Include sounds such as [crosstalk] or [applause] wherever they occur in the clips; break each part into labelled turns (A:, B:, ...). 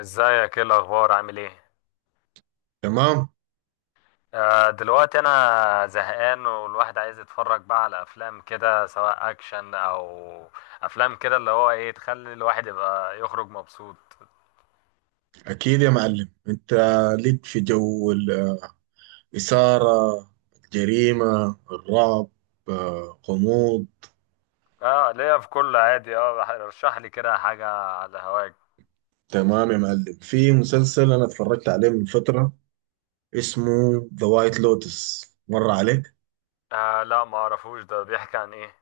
A: ازيك، ايه الاخبار، عامل ايه؟
B: تمام.
A: دلوقتي انا زهقان، والواحد عايز يتفرج بقى على افلام كده، سواء اكشن او افلام كده اللي هو ايه، تخلي الواحد يبقى يخرج مبسوط.
B: أكيد يا معلم، أنت ليك في جو الإثارة، الجريمة، الرعب، غموض.
A: اه ليا في كل، عادي. اه رشح لي كده حاجة على هواك.
B: تمام يا معلم، في مسلسل أنا اتفرجت عليه من فترة اسمه ذا وايت لوتس، مر عليك؟
A: آه لا، ما اعرفوش، ده بيحكي عن ايه؟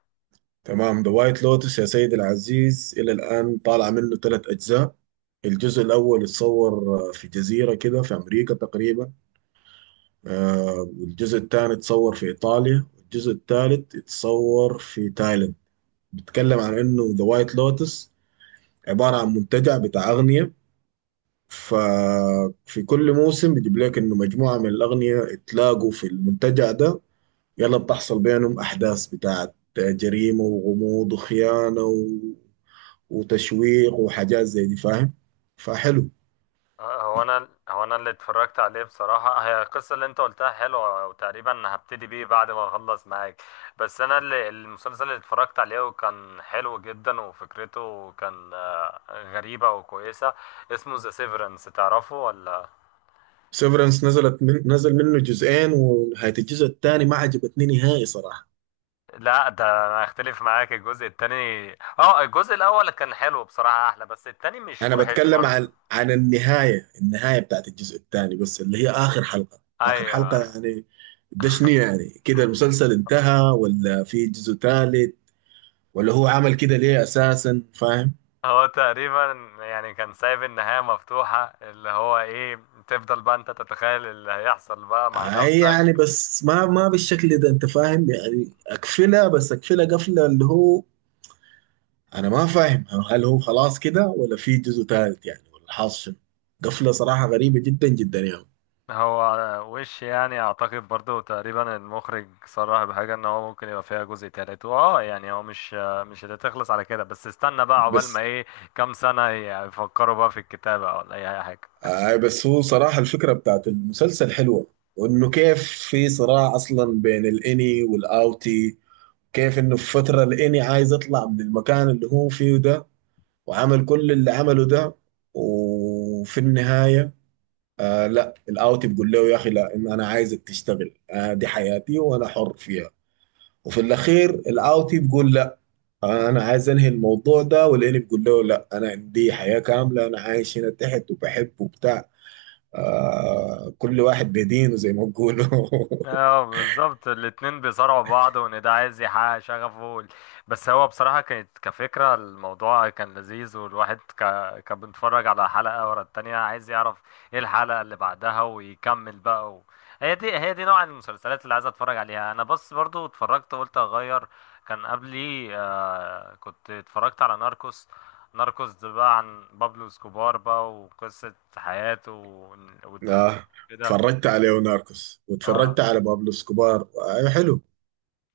B: تمام، ذا وايت لوتس يا سيدي العزيز إلى الآن طالع منه ثلاث أجزاء. الجزء الأول اتصور في جزيرة كده في أمريكا تقريبا. والجزء الثاني اتصور في إيطاليا، والجزء الثالث اتصور في تايلاند. بيتكلم عن انه ذا وايت لوتس عباره عن منتجع بتاع اغنياء، ففي كل موسم بيجيب لك انه مجموعه من الاغنياء اتلاقوا في المنتجع ده، يلا بتحصل بينهم احداث بتاعت جريمه وغموض وخيانه و... وتشويق وحاجات زي دي، فاهم؟ فحلو.
A: هو انا اللي اتفرجت عليه بصراحه، هي القصه اللي انت قلتها حلوه، وتقريبا هبتدي بيه بعد ما اخلص معاك. بس انا اللي المسلسل اللي اتفرجت عليه وكان حلو جدا، وفكرته كان غريبه وكويسه، اسمه ذا سيفرنس، تعرفه ولا؟
B: نزل منه جزئين، ونهايه الجزء الثاني ما عجبتني نهائي صراحه.
A: لا، ده انا اختلف معاك الجزء التاني. اه الجزء الاول كان حلو بصراحه احلى، بس التاني مش
B: انا
A: وحش
B: بتكلم عن
A: برضه.
B: النهايه، النهايه بتاعت الجزء الثاني، بس اللي هي اخر حلقه
A: ايوه.
B: يعني. ده شنو يعني؟ كده المسلسل انتهى ولا في جزء ثالث؟ ولا هو عمل كده ليه اساسا، فاهم؟
A: هو تقريبا يعني كان سايب النهاية مفتوحة، اللي هو ايه، تفضل بقى انت تتخيل اللي هيحصل بقى مع
B: اي
A: نفسك.
B: يعني، بس ما بالشكل ده انت، فاهم يعني؟ اقفلها، بس اقفلها قفله اللي هو، انا ما فاهم هل هو خلاص كده ولا في جزء ثالث يعني، ولا حاصل شنو؟ قفله صراحه غريبه جدا جدا يعني.
A: هو وش يعني اعتقد برضو تقريبا المخرج صرح بحاجة ان هو ممكن يبقى فيها جزء تالت، واه يعني هو مش هتخلص على كده، بس استنى بقى عقبال ما
B: بس
A: ايه كام سنة يفكروا بقى في الكتابة ولا اي حاجة.
B: آه، بس هو صراحة الفكرة بتاعت المسلسل حلوة. وانه كيف في صراع اصلا بين الاني والاوتي، كيف انه في فترة الاني عايز يطلع من المكان اللي هو فيه ده، وعمل كل اللي عمله ده، وفي النهاية آه، لا، الاوتي بيقول له يا اخي لا، إن انا عايزك تشتغل، آه دي حياتي وانا حر فيها. وفي الاخير الاوتي بيقول لا، آه انا عايز انهي الموضوع ده، والاني بيقول له لا، انا عندي حياة كاملة، انا عايش هنا تحت وبحب وبتاع. آه، كل واحد بدينه زي ما بيقولوا.
A: اه بالظبط، الاتنين بيصارعوا بعض، وان ده عايز يحقق شغفه بس هو بصراحة كانت كفكرة، الموضوع كان لذيذ، والواحد كان بيتفرج على حلقة ورا التانية، عايز يعرف ايه الحلقة اللي بعدها ويكمل بقى و... هي دي نوع المسلسلات اللي عايز اتفرج عليها انا، بس برضو اتفرجت قلت اغير. كان قبلي كنت اتفرجت على ناركوس. ناركوس ده بقى عن بابلو اسكوبار بقى، وقصة حياته
B: [laughs]
A: والتمثيل
B: آه.
A: كده.
B: اتفرجت على ليوناركوس واتفرجت
A: آه.
B: على بابلو اسكوبار، آه حلو.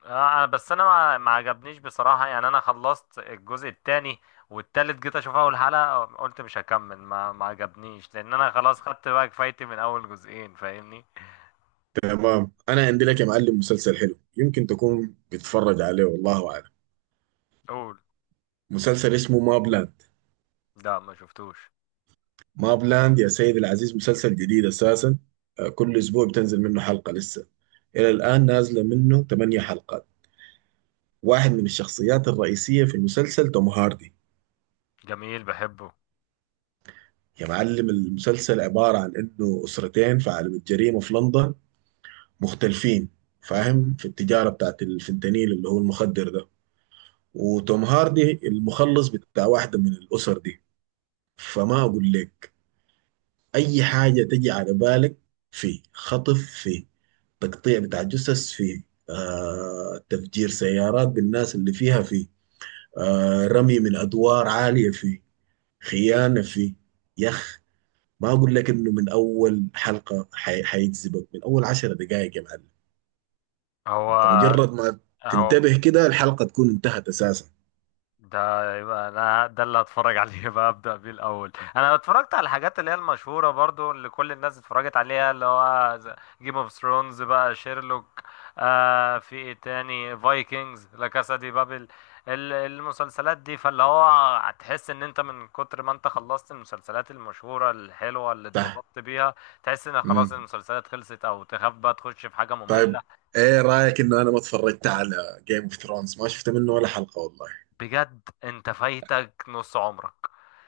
A: اه انا بس انا ما عجبنيش بصراحة، يعني انا خلصت الجزء التاني، والتالت جيت اشوف اول حلقة قلت مش هكمل، ما عجبنيش، لان انا خلاص خدت بقى كفايتي من اول جزئين، فاهمني.
B: تمام، انا عندي لك يا معلم مسلسل حلو، يمكن تكون بتتفرج عليه والله اعلم.
A: قول.
B: مسلسل اسمه مابلاند.
A: لا، ما شفتوش.
B: مابلاند يا سيدي العزيز مسلسل جديد اساسا، آه كل اسبوع بتنزل منه حلقة لسه. الى الان نازلة منه 8 حلقات. واحد من الشخصيات الرئيسية في المسلسل توم هاردي.
A: جميل، بحبه.
B: يا معلم، المسلسل عبارة عن انه اسرتين في عالم الجريمة في لندن مختلفين، فاهم، في التجارة بتاعت الفنتانيل اللي هو المخدر ده. وتوم هاردي المخلص بتاع واحدة من الأسر دي. فما أقول لك، أي حاجة تجي على بالك، في خطف، في تقطيع بتاع جثث، في آه تفجير سيارات بالناس اللي فيها، في آه رمي من أدوار عالية، في خيانة، في يخ. ما أقول لك إنه من أول حلقة حيجذبك من أول عشر دقائق يا معلم.
A: هو
B: انت مجرد ما
A: هو
B: تنتبه كده الحلقة تكون انتهت اساسا.
A: ده يبقى انا ده اللي هتفرج [laughs] عليه بقى، ابدا بيه الاول. انا اتفرجت على الحاجات اللي هي المشهوره برضو اللي كل الناس اتفرجت عليها، اللي هو جيم اوف ثرونز بقى، شيرلوك، في ايه تاني، فايكنجز، لا كاسا دي بابل، المسلسلات دي، فاللي هو هتحس ان انت من كتر ما انت خلصت المسلسلات المشهوره الحلوه اللي
B: صح.
A: اتبسطت بيها، تحس ان خلاص
B: امم.
A: المسلسلات خلصت، او تخاف بقى تخش في حاجه ممله.
B: طيب، ايه رأيك انه انا ما اتفرجت على جيم اوف ثرونز؟ ما شفت منه ولا حلقة والله.
A: بجد انت فايتك نص عمرك،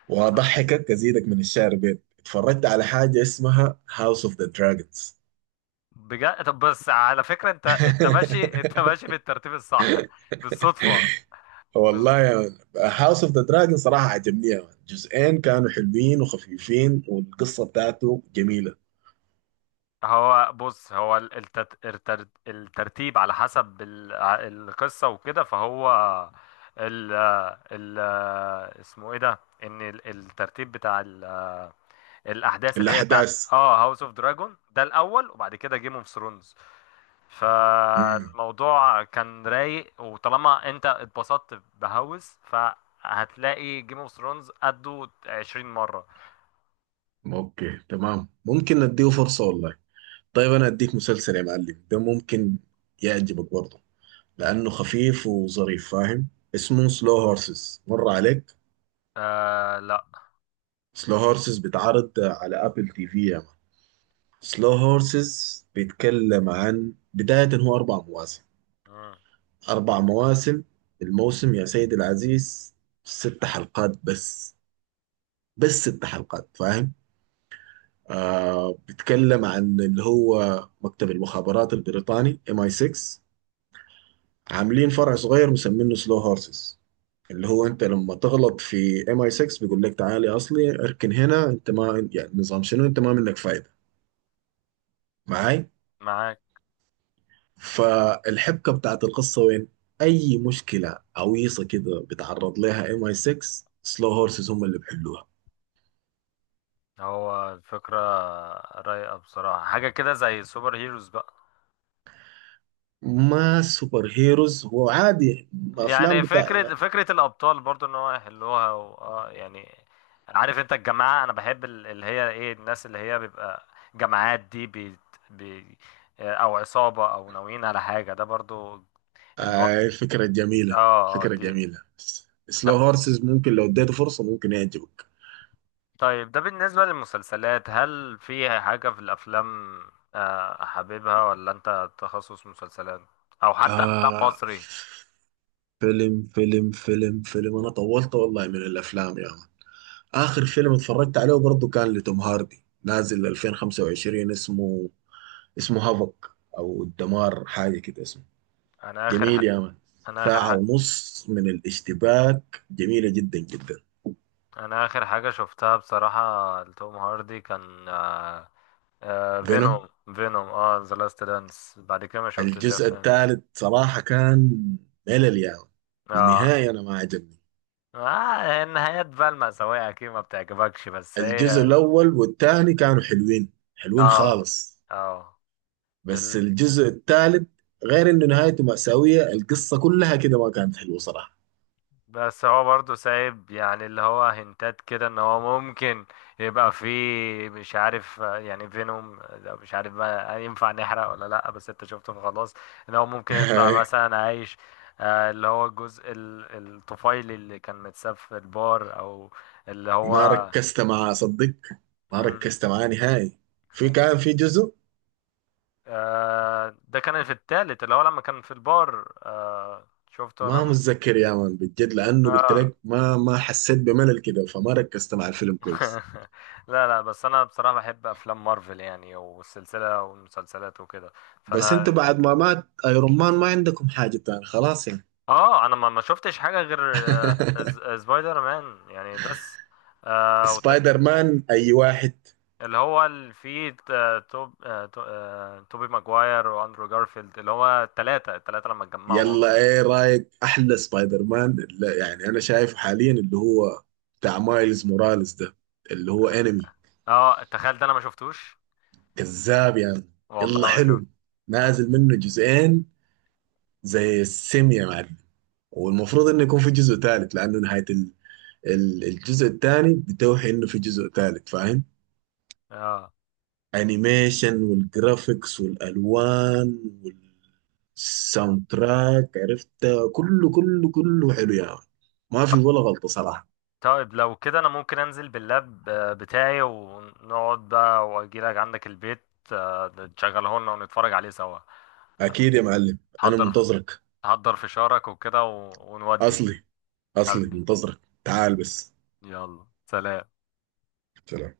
B: واضحكك، ازيدك من الشعر بيت، اتفرجت على حاجة اسمها هاوس اوف ذا دراجونز.
A: بجد. طب بس على فكرة، انت ماشي، انت
B: [laughs]
A: ماشي بالترتيب الصح بالصدفة. بز...
B: والله يا مان، هاوس اوف ذا دراجون صراحة عجبني يا مان، جزئين كانوا حلوين وخفيفين والقصة بتاعته جميلة.
A: هو بص، هو الترتيب على حسب القصة وكده، فهو ال... ال... اسمه ايه ده، ان الترتيب بتاع ال... الاحداث اللي هي بتاع،
B: الأحداث.
A: اه، هاوس اوف دراجون ده الاول، وبعد كده جيم اوف ثرونز.
B: امم،
A: فالموضوع كان رايق، وطالما انت اتبسطت بهوس، فهتلاقي جيم اوف ثرونز قده 20 مرة.
B: اوكي تمام، ممكن نديه فرصة والله. طيب انا اديك مسلسل يا معلم ده ممكن يعجبك برضه، لانه خفيف وظريف، فاهم. اسمه سلو هورسز، مر عليك؟
A: آه لا.
B: سلو هورسز بيتعرض على ابل تي في يا مان. سلو هورسز بيتكلم عن بداية، هو اربع مواسم،
A: مم.
B: اربع مواسم. الموسم يا سيدي العزيز ست حلقات بس، بس ست حلقات، فاهم. آه، بيتكلم عن اللي هو مكتب المخابرات البريطاني ام اي 6، عاملين فرع صغير مسمينه سلو هورسز، اللي هو انت لما تغلط في ام اي 6 بيقول لك تعالي اصلي اركن هنا انت، ما يعني نظام شنو، انت ما منك فايده. معاي؟
A: معاك.
B: فالحبكه بتاعت القصه وين، اي مشكله عويصه كده بتعرض لها ام اي 6 سلو هورسز هم اللي بيحلوها.
A: هو الفكرة رايقة بصراحة، حاجة كده زي سوبر هيروز بقى،
B: ما سوبر هيروز هو عادي، افلام
A: يعني
B: بتاع،
A: فكرة الأبطال برضو، إن هو يحلوها و... آه يعني عارف أنت الجماعة، أنا بحب اللي هي إيه، الناس اللي هي بيبقى جماعات دي بي... أو عصابة، أو ناويين على حاجة، ده برضو.
B: آه فكره
A: اه.
B: جميله،
A: آه،
B: فكره
A: دي.
B: جميله. سلو
A: ده-
B: هورسز ممكن لو اديته فرصه ممكن يعجبك.
A: طيب، ده بالنسبة للمسلسلات، هل في حاجة في الأفلام آه، حاببها، ولا أنت تخصص مسلسلات، أو حتى أفلام
B: آه،
A: مصري؟
B: فيلم، انا طولت والله من الافلام يا ما. اخر فيلم اتفرجت عليه برضه كان لتوم هاردي، نازل 2025، اسمه هافك، او الدمار حاجه كده اسمه.
A: أنا آخر ح...
B: جميل يا مان،
A: أنا آخر
B: ساعه
A: ح...
B: ونص من الاشتباك، جميله جدا جدا.
A: أنا آخر حاجة شفتها بصراحة لتوم هاردي كان
B: فينوم.
A: فينوم. فينوم اه ذا لاست دانس، بعد كده ما شفتش
B: الجزء
A: أفلام.
B: الثالث صراحه كان ملل يا مان،
A: اه.
B: النهايه انا ما عجبني.
A: آه، النهايات بقى المأساوية أكيد ما بتعجبكش، بس
B: الجزء
A: هي،
B: الاول والثاني كانوا حلوين، حلوين
A: اه،
B: خالص.
A: اه،
B: بس الجزء الثالث، غير انه نهايته مأساوية، القصة كلها كده ما كانت حلوة صراحة.
A: بس هو برضه سايب يعني، اللي هو هنتات كده ان هو ممكن يبقى فيه، مش عارف آه، يعني فينوم ده مش عارف بقى ينفع نحرق ولا لا، بس انت شفته فخلاص، ان هو
B: [laughs]
A: ممكن يطلع
B: هاي،
A: مثلا عايش، آه، اللي هو الجزء الطفيلي اللي كان متساب في البار، او اللي
B: ما
A: هو،
B: ركزت معاه صدق، ما
A: مم.
B: ركزت معاه نهائي. في
A: [laughs]
B: كان في جزء،
A: آه، ده كان في التالت اللي هو لما كان في البار، آه، شفته
B: ما
A: لما،
B: متذكر يا مان بالجد، لانه قلت
A: آه.
B: لك ما حسيت بملل كده فما ركزت مع الفيلم كويس.
A: [laughs] لا لا، بس انا بصراحه بحب افلام مارفل، يعني والسلسله والمسلسلات وكده،
B: بس انت
A: فانا
B: بعد ما مات ايرون مان ما عندكم حاجة تاني خلاص يعني.
A: اه انا ما شفتش حاجه غير آه،
B: [laughs]
A: سبايدر مان يعني بس، آه وت...
B: سبايدر مان اي واحد؟
A: اللي هو اللي فيه آه، توب آه، تو... آه، توبي ماجواير واندرو جارفيلد، اللي هو التلاتة لما اتجمعوا.
B: يلا، ايه رايك احلى سبايدر مان اللي يعني انا شايفه حاليا اللي هو بتاع مايلز موراليس ده اللي هو انمي
A: اه تخيل، ده انا ما شفتوش،
B: كذاب يعني.
A: والله
B: يلا
A: ما شفت.
B: حلو، نازل منه جزئين زي السم يا معلم. والمفروض انه يكون في جزء ثالث، لانه نهاية الجزء الثاني بتوحي انه في جزء ثالث، فاهم.
A: اه
B: انيميشن والجرافيكس والالوان والساوند تراك، عرفت، كله حلو يا يعني. ما في ولا غلطة صراحة.
A: طيب لو كده انا ممكن انزل باللاب آه، بتاعي، ونقعد بقى واجيلك عندك البيت، آه، تشغله لنا، ونتفرج عليه سوا.
B: اكيد يا معلم، انا
A: حضر،
B: منتظرك.
A: حضر فشارك وكده ونودي.
B: اصلي اصلي
A: حبيبي،
B: منتظرك، تعال بس.
A: يلا، سلام.
B: سلام.